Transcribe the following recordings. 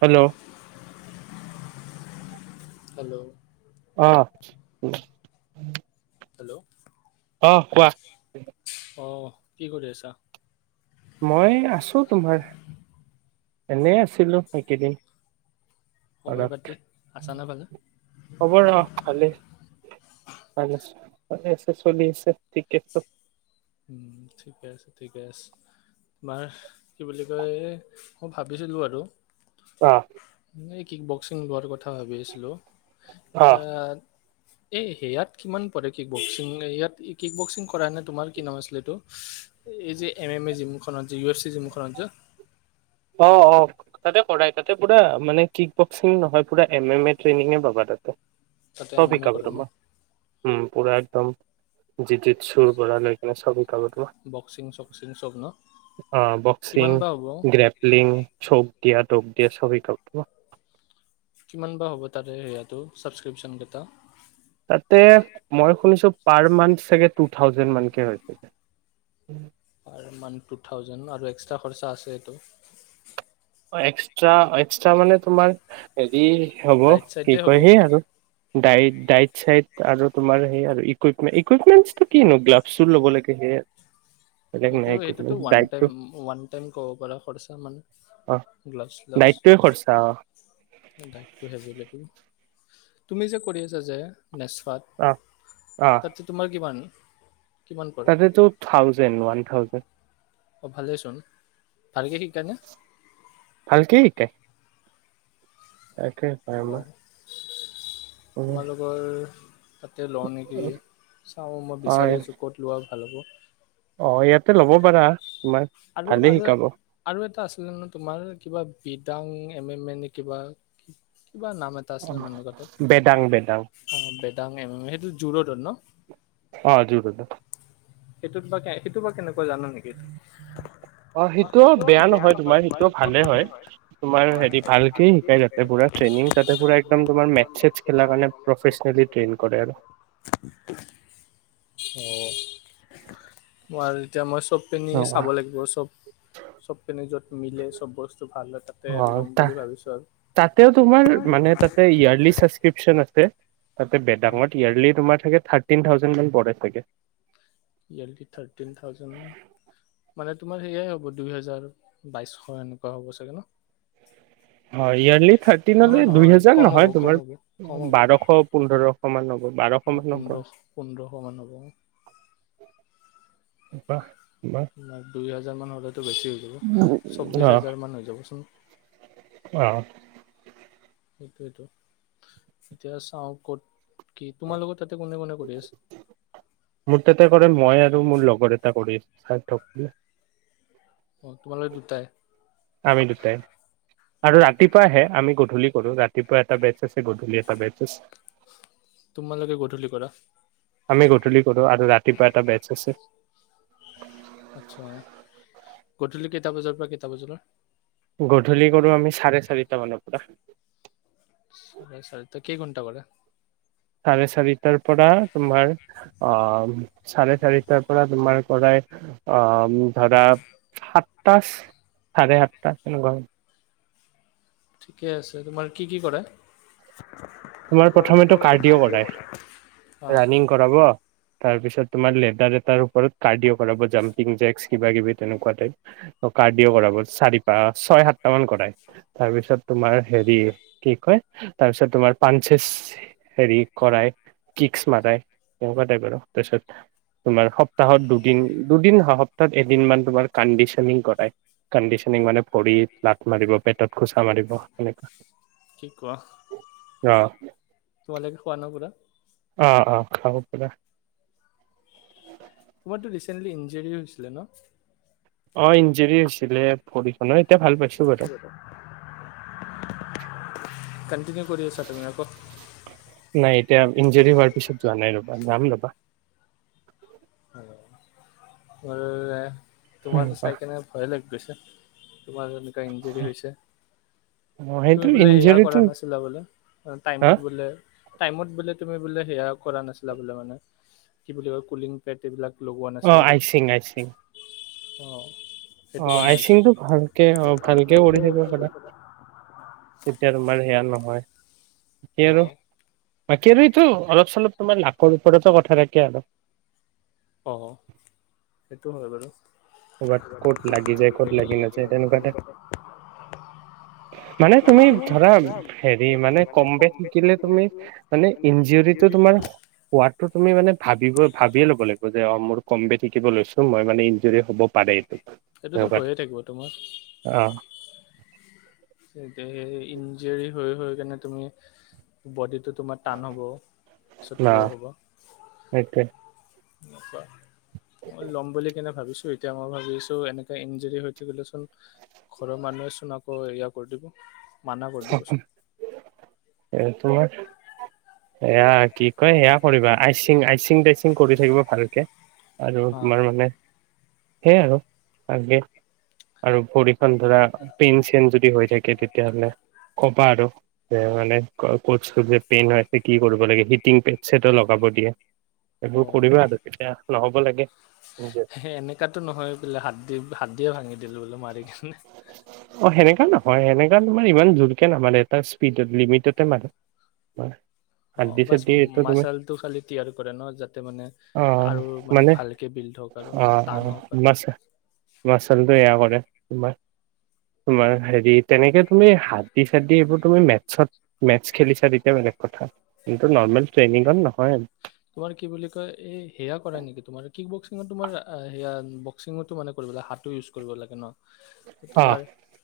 Hello. Hello. অহ। Hello. অ কোৱা। অ কি কৰি আছা। মই আছো তোমাৰ এনে আছিলো সেইকেইদিন। খবৰ পাতি আছা নে ভালে হব ৰ ভালেই ভাল। চাল আছে চলি আছে ঠিক আছে। ঠিকে আছে ঠিকে আছে তোমাৰ কি বুলি কয় এই মই ভাবিছিলোঁ আৰু। অ। ন কি বকসিং লোৱাৰ কথা। কথা ভাবি আছিলো অ তাত এ, সেয়াত কিমান পৰে, কিক বক্সিং ইয়াত, কিক বক্সিং কৰা নে তোমাৰ কি নাম আছিলে। এই যে, এম এম এ জিমখনত যে, ইউ এছ চি জিমখনত যে। অ' অ' তাতে কৰাই, তাতে পুৰা মানে কিক বক্সিং নহয়, পোৰা এম এম এ ট্ৰেইনিঙে পাবা তাতে। তাতে চব এম এম এ শিকাব কৰে ন তোমাক। উম! পুৰা একদম জি জিত চুৰ বৰা লৈ কিনে চব [unintelligible] বক্সিং চক্সিং চব ন'? কিমান বা হ'ব! উম, চখ [unintelligible] দিয়া দক দিয়া চব শিকাব। [unintelligible] কিমান বা হ'ব, তাৰে সেয়াটো চাবস্ক্ৰিপচন কেইটা? তাতে মই শুনিছোঁ, পাৰ মান্ঠ চাগে, টু থাউজেণ্ড মানকে হৈ চাগে। পাৰ মান্থ টু থাউজেণ্ড ন' আৰু এক্সট্ৰা খৰচা আছে এইটো। এক্সত্ৰা, এক্সত্ৰা মানে তোমাৰ [unintelligible] হ'ব ডাইট কি চাইটে হ'ব কয়, হেয়ে আৰু ডায়েট ডায়েট চায়েট আৰু তোমাৰ সেই আৰু ইকুইপমেণ্ট, ইকুইপমেন্টটো কিনো, গ্লভছো ল'ব লাগে সেয়ে আৰু। সেইটো সেইটোতো ওৱান টাইম, ওৱান টাইম ক'ব পাৰা খৰচা মানে অ গ্লাভছ ডাইটটোৱে খৰচা অ [unintelligible] দায়েটো হে লাগিব। তুমি যে, কৰি আছা যে নেচফাত অ অ তাত তোমাৰ কিমান? কিমান পৰে তাতেতো, থাউজেণ্ড, ওৱান থাউজেণ্ড। [unintelligible] অ' ভালেই চোন! ভালে শিকাই নে? ভালকে শিকাই অঁ [unintelligible] উম তোমালোকৰ তাতে লওঁ নেকি, চাওঁ মই হয় বিচাৰি আছোঁ। ক'ত লোৱা? ভাল হ'ব। অ' ইয়াতে ল'ব পাৰা! তোমাক ভালেই শিকাব! আছিল ন' তোমাৰ, কিবা বিদাং এম এম এ নে কিবা কিবা নাম এটা আছিলে, [unintelligible] বেদাং বেদাং অ' বেদাং এম এম এ সেইটো জু ৰ'ডত ন'। অ'! জু ৰ'ডত। সেইটো কিবাকে, সেইটো বা কেনেকুৱা জানা অ সেইটোও বেয়া নেকি? নহয় তোমাৰ সেইটোও ভালে হয় [unintelligible] তোমাৰ হেৰি ভালকে সেই শিকাই তাতে পুৰা ট্ৰেইনিং তাতে বেয়া পুৰা একদম তোমাৰ মেথ চেথ খেলাৰ নহয়, কাৰণে প্ৰফেচনেলি ট্ৰেইন তোমাৰ কৰে আৰু। ভালে [unintelligible] ম আৰু এতিয়া মই [unintelligible] চব পিনে অ চাব লাগিব। চব চব পিনে য'ত ত'ত মিলে চব বস্তু ভাল হয় তাতে অ ল'ম বুলি ভাবিছো আৰু। তাতেও তোমাৰ মানে তাতে ইয়াৰলি সাস্কৃপচন আছে তাতে বেদাঙত ইয়াৰ্লি তোমাৰ থাকে থাৰ্টিন থাউজেণ্ড মান পাই থাগে ইয়াৰলি থাৰ্টিন থাউজেণ্ড মানে তোমাৰ সেয়াই হ'ব দুই হেজাৰ বাইশ এনেকুৱা হ'ব চাগে ন হয় ইয়াৰলি নহয় থাৰ্টিনলৈ দুই নহয় হেজাৰ কম হ'ব নহয় কম তোমাৰ হ'ব কম হ'ব বাৰশ পোন্ধৰশ মান হ'ব অ বাৰশ মান হব পোন্ধৰশ পোন্ধৰশ মান হ'ব কপ ন দুই হাজাৰ [unintelligible] চৌবিশ অ হাজাৰ মন হৈ যাব চাগে উ সেইটোইটো এতিয়া চাওঁ কত কি তোমাৰ লগত তাতে কোনে কোনে কৰি আছে মোৰ তাতে কৰে মই আৰু মোৰ লগৰ এটা কৰি আছো চাই থক অ তোমাল দুতায় আমি দোতাই আৰু ৰাতিপুৱাইহে আমি গধূলি কৰো ৰাতি ৰাতিপুৱা এটা বেচ আছে গধূলি এটা বেচ আছে তোমালোকে গধূলি কৰা আমি গধূলি কৰোঁ আৰু ৰাতিপুৱা এটা বেচ আছে উম আচছা গধূলি কেইটা বজাৰ পৰা কেইটা বজালৈ গধূলি কৰো আমি চাৰে চাৰিটা মানৰ পৰা চ চ ত কি কটা কৰে চাৰে চাৰিটাৰ পৰা তোমাৰ আহ চাৰে চাৰিটাৰ পৰা তোমাৰ কৰাই আহ ধৰা সাতটা চাৰে সাতটা তেনেকুৱা ঠিকে আছে তোমাৰ কি কি কৰে তোমাৰ প্ৰথমেতো কাৰ্ডিঅ' কৰাই অ ৰানিং কৰাব তাৰপিছত তোমাৰ লেডাৰ এটাৰ ওপৰত কাৰ্ডিঅ' কৰাব জাম্পিং জেক্ কিবা কিবি তেনেকুৱা টাইপ কাৰ্ডিঅ কৰাব চাৰি প ছয় সাতটা মান কৰাই তাৰপিছত তোমাৰ হেৰি কি কয় তাৰপিছত তোমাৰ পাানঞ্চেছ হেৰি কৰাই কিিকচ মাৰায় এনেকুৱা টাইপ আৰু তাৰপিছত তোমাৰ সপ্তাহত দুদিন দুদিন সপ্তাহত এদিনমান তোমাৰ কণ্ডিশনিং কৰাই কণ্ডিচনিং মানে ভৰিত লাট মাৰিব পেটত খোচা মাৰিব সেনেকুৱা শিক কোৱা অ তোমালৈকে খোৱা না পুৰা আহ অ খাব পা তোমাৰতো ৰিচেণ্টলি ইঞ্জৰী হৈছিলে ন অ ইঞ্জৰি হৈছিলে ভৰিখনত ভাল পাইছো বাৰু কিহত কণ্টিনিউ কৰি আছা তুমি আকৌ নাই এতিয়া ইঞ্জৰি হোৱাৰ পিছত যোৱা নাই ৰবা যাম লাবা ব তোমাকো ৰ'বা চাই কিনে ভয়ে লাগি গৈছে তোমাৰ এনেকুৱা ইঞ্জৰি হৈছে অ তুমি সেইটো বোলে সেয়া ইঞ্জুৰিটো কৰা নাছিলা বোলে হা টাইমত বোলে [unintelligible] টাইমত বোলে তুমি বো সেয়া কৰা নাছিলা বোলে মানে কি বুলি ক পেট এইবিলাক লগোৱা অ নাছিলা বোলে আহইচিং আয়চিং [unintelligible] অ অ সেইটো কাৰণে আইচিং হৈছে টো ভালকে অ ভালকে কৰি থাকিব পাদা তেতিয়া তোমাৰ সেয়া নহয় [unintelligible] বাকী আৰু ন বাকী আৰু এইটো অলপ চলপ তোমাৰ লখৰ ওপৰতো কথা থখে আৰু [unintelligible] অ সেইটো হয় বাৰু বাত কত লাগি যায় কত লাগি নাযায় তেনেকুৱাটা মানে তুমি ধৰা হেৰি মানে কম ব শিকিলে তুমি মানে ইঞ্জৰিটো তোমাৰ হোৱাো তুমি মান ভাব [unintelligible] ভাবিয়ে ল'ব লাগিব যে অ মোৰ কম বে থাকিব লৈছো মই মান ইঞ্জুৰি হ'ব [unintelligible] পদয়টো [unintelligible] এইটোতো হৈয়ে থাকিব তোমাৰ অ তেতিয়া সেই ইঞ্জৰি হৈ হৈ সেইকাৰণে তুমি বডিত [unintelligible] তোমাৰ টান হ'বছত না প্ৰ হ'ব সেইটোৱে নেকুৱা মই ল'ম বুলি কেনে ভাবিছো এতিয়া মই ভাবিছো এনেকাে ইঞ্জৰি হৈ থাকিলেচোন ঘৰৰ মানুহে চোন আকৌ ইয়াক [unintelligible] কৰি দিব মানা কৰি দিবচোন এইটো এয়া কি কঐ সেয়া কৰিবা আইচিং আইচিং [unintelligible] কৰি থাকিব ভালকে আৰু হা তোমাৰ মানে সেইয় আৰু আগে আৰু ভৰিখন ধৰা পেইন চেইন যদি হৈ থাকে তেতিয়াাহলে [unintelligible] কবা আৰু মানে ক'চ যে পেইন হয় কি কৰিব লাগে হিটিং পেন চছেটো লগাব দিয়ে [unintelligible] অ এইবোৰ কৰিবা আৰু তেতিয়া নহ'ব লাগে নিজে। এনেককাতো নহয় বোলে হাত দি হাত দিয়ে ভাঙি দিলো বোলে মাৰি কিনে [unintelligible] হয় সেনেকা তোমাৰ [unintelligible] ইমান জোৰকে নামানে এটা স্পীডত লিমিটতে মান [unintelligible] অ বাছ মাচালটো খালি তিয়াৰ কৰে ন যাতে মানে অ আৰু মানে ভালকে বিল্ড হওঁক আৰু অ মানে অ টান হওঁক আৰু মাছ মাচলটো এয়া কৰে [unintelligible] তোমাৰ তোমাৰ হেৰিত [unintelligible] তেনেকে হাত চাদ দি এইবোৰ তুমি মেথছত মেছ খেলিছা তেতিয়া বেলেগ কথা কিন্তু নৰ্মেল ট্ৰেইনিঙত নহয় [unintelligible] তোমাৰ কি বুলি কয় এই সেয়া কৰা নেকি তোমাৰ কি বক তোমাৰ সেয়া বক্সিঙতো মানে কৰিব লাগে হাতটো ইউজ কৰিব লাগে ন। তোমাৰ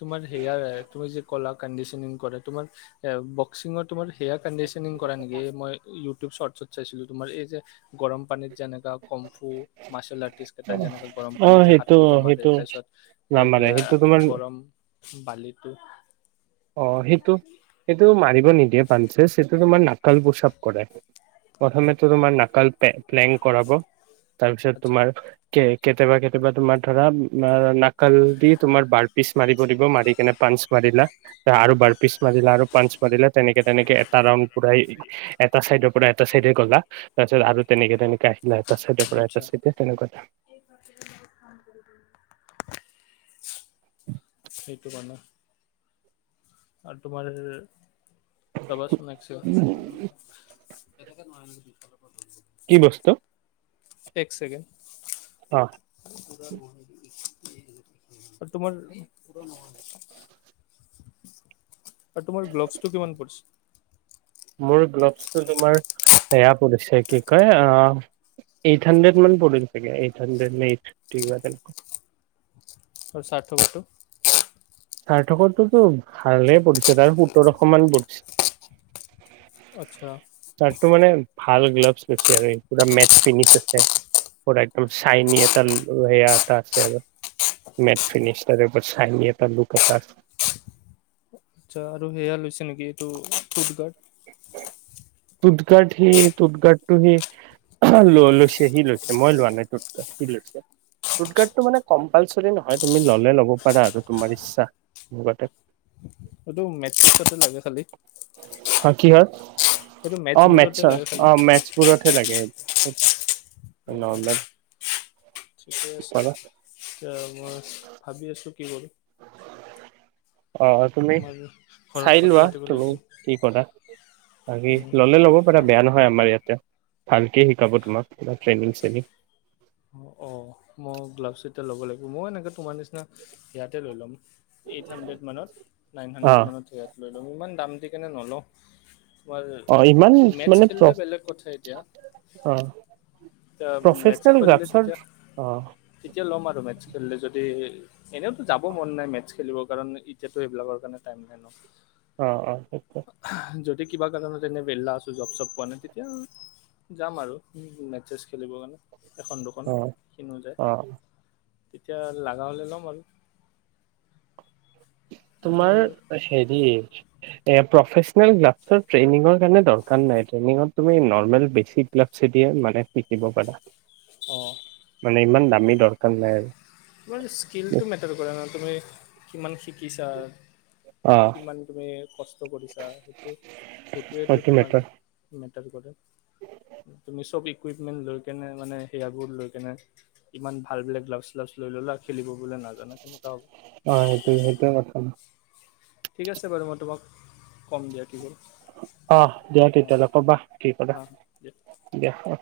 তোমাৰ সেয়াৰ তুমি যে কলা কন্দেশেনিং কৰে তোমাৰ এ বক্সিং ত তোমাৰ হেয়াৰ কণ্ডিচনিং কৰা নেকি মই ই টো চৰ্ত চৰ্ত চাইছিলো তোমাৰ এই যে গৰম পানীৰ যেনেকা কমফু মাৰ্চেল আট যেনেকে গৰম অ পানীত যে সেইটো হাতটো জমাৰে সেইটো দ তাৰপিছত নামাৰে সেয়া সেইটো তোমাৰ গৰম বালিটো অ সেইটো সেইটো মাৰিব নিদিয়ে বানঞ্চে সেইটো। তোমাৰ নাকাল পোচাপ কৰে প্ৰথমে তোমাৰ নাকাল পে প্লেন কৰাব তাৰপিছত আচ্ছা তোমাৰ কেক কেতিয়াবা কেতিয়াবা তোমাৰ ধৰা নাকাল দি তোমাৰ বাৰ পিচ মাৰিব দিব মাৰি কেনে পাঞ্চ মাৰিলা। আৰু বাৰ পিছ মাৰিলা আৰু পাঞ্চ মাৰিলা তেনেকে তেনেকে এটা ৰাউনড পুৰা এটা চাইডৰ পৰা এটা চাইডে গলা তাৰ পিছত আৰু তেনেকে তেনেকে আহিলা এটা চাইডৰ পৰা এটা আচ্ছা চাইডে তেনেকুৱা এটা। সেইটো কাৰণে আৰু তোমাৰ। ৰবা চুন এক ছেকেণ্ড। তেনেকে [unintelligible] কি বস্তু এক চেকেণ্ড অ তোমাৰ [unintelligible] আৰু তোমাৰ গ্ললছ টো কিমান পৰিছে? মোৰ গ্লভছটো তোমাৰ সেয়া পৰিছে কি কয় এইট হাণ্ড্ৰেড মান পৰিল চাগে এইট হাণ্ড্ৰেড নে এইট ফিট তেনেকুৱ আৰু ষাঠ বটু সাৰ্থকোতো ভালে পৰিছে তাৰ সোতৰশমান পৰিছে। আচ্ছা। চাৰ্টটো মানে ভাল গ্লভছ লৈছে আৰু পু মেট ফিনিচ আছে পুৰা একদম চাইন এটা সেয়া এটা আছে আৰু মেট ফিনিচ ত চাই এটা লুক। কটাশ আচ্ছা আৰু সেয়া লৈছে নেকি এইটো ফুড গাৰ্ড। ফুট গাৰ্ড সি টুথগাৰ্ডটো সি ল লৈছে সি লৈছে মই লোৱা নাই টু্ সি লৈছে টুথগাৰ্ডটো মানে কম্পালচৰি নহয় তুমি ললে লব পাৰা আৰু তোমাৰ ইচ্ছা লগতে। সেইটো মেট্ৰিকতে লাগে খালি। হা কি হাল? এইটো অ মেটছবোৰতে মেথছৰ লাগে খালি অ মেথছবোৰতহে লাগে। অ অঁ নৰ্মেল ঠিকে আছে কৰা এ মই ভাবি আছো [unintelligible] অ তুমি চাই কথা লোৱা পাতিব তুমি লাগিব কি কৰা বাকী উম, ললে ল'ব পাৰা বেয়া নহয় আমাৰ ইয়াতে। ভালকে শিকাব তোমাক কিবা ট্ৰেইনিং চ্ৰেনিং অঁ অঁ মই গ্লাভছ ল'ব লাগিব মই এনেকৈ তোমাৰ নিচিনা ইয়াতে লৈ ল'ম। এইট হাড্ৰেড মানত নাইন অ হাড্ৰেড মানত স হলৈও ইমান দাম দি কেনে নলওঁ। তোমাৰ অ ইমান মেটছ মানে প্ৰ খেললে বেলেগ কথা এতিয়া অ এ মেটছ প্ৰফেচনেল খেললে গ্ৰাফছৰ অ তিতিয়া লম আৰু [unintelligible] আৰু মেথছ খেলিলে যদি এনেওতো যাব মন নাই মেথছ খেলিব কাৰণ এতিয়াতো এইেইবিলাকৰ কাৰণে টাইম নাই ন। অ' অ' সেইটোৱে। যদি কিবা কাৰণত এনে বেললা আছোঁ জব চব পোৱা নাই তেতিয়া যাম আৰু মেতছে খেলিব কাৰণে। দুখন অ, কিনো যায়। অ। তেতিয়া লগাহলে ল'ম আৰু। ইমান তোমাৰ হেৰি এ প্ৰফেচনেল গ্লাভছৰ ট্ৰেনিংতৰ কাৰনে দৰকাৰ নাই, ট্ৰেনিংত তুমি নৰমেল বেসিক গ্লাভছ দি মানে শিকিব পাৰা। অ। মানে ইমান দামী দৰকাৰ নাই আৰু। তোমাৰ স্কিলটো মেটাৰ কৰা ন তুমি কিমান শ শিকিছা অ কিমান তুমি খচ কষ্ট কৰিছা সেইটো সেইটোৱেতো সেইটো তোমাৰ মেটাৰ [unintelligible] তুমি চবি ইকুইপমেণ্ট লৈ কেনে মানে সেয়াবোৰ লৈ কেনে কিমান ভাল বিলাক গ্ল'ভছ গ্ল'ভছ লই ললাক খেলিব বুলি নাজানে কেনেকা হ'ব অ, সেইটোৱ সেইটোৱে কথা ন ঠিক আছে বাৰু মই তোমাক ক'ম দিয়া কি হ'ল। অ, দিয়া অঁ তেতিয়াহলে কবা কি কৰা অঁ দিয়া দিয়া অ।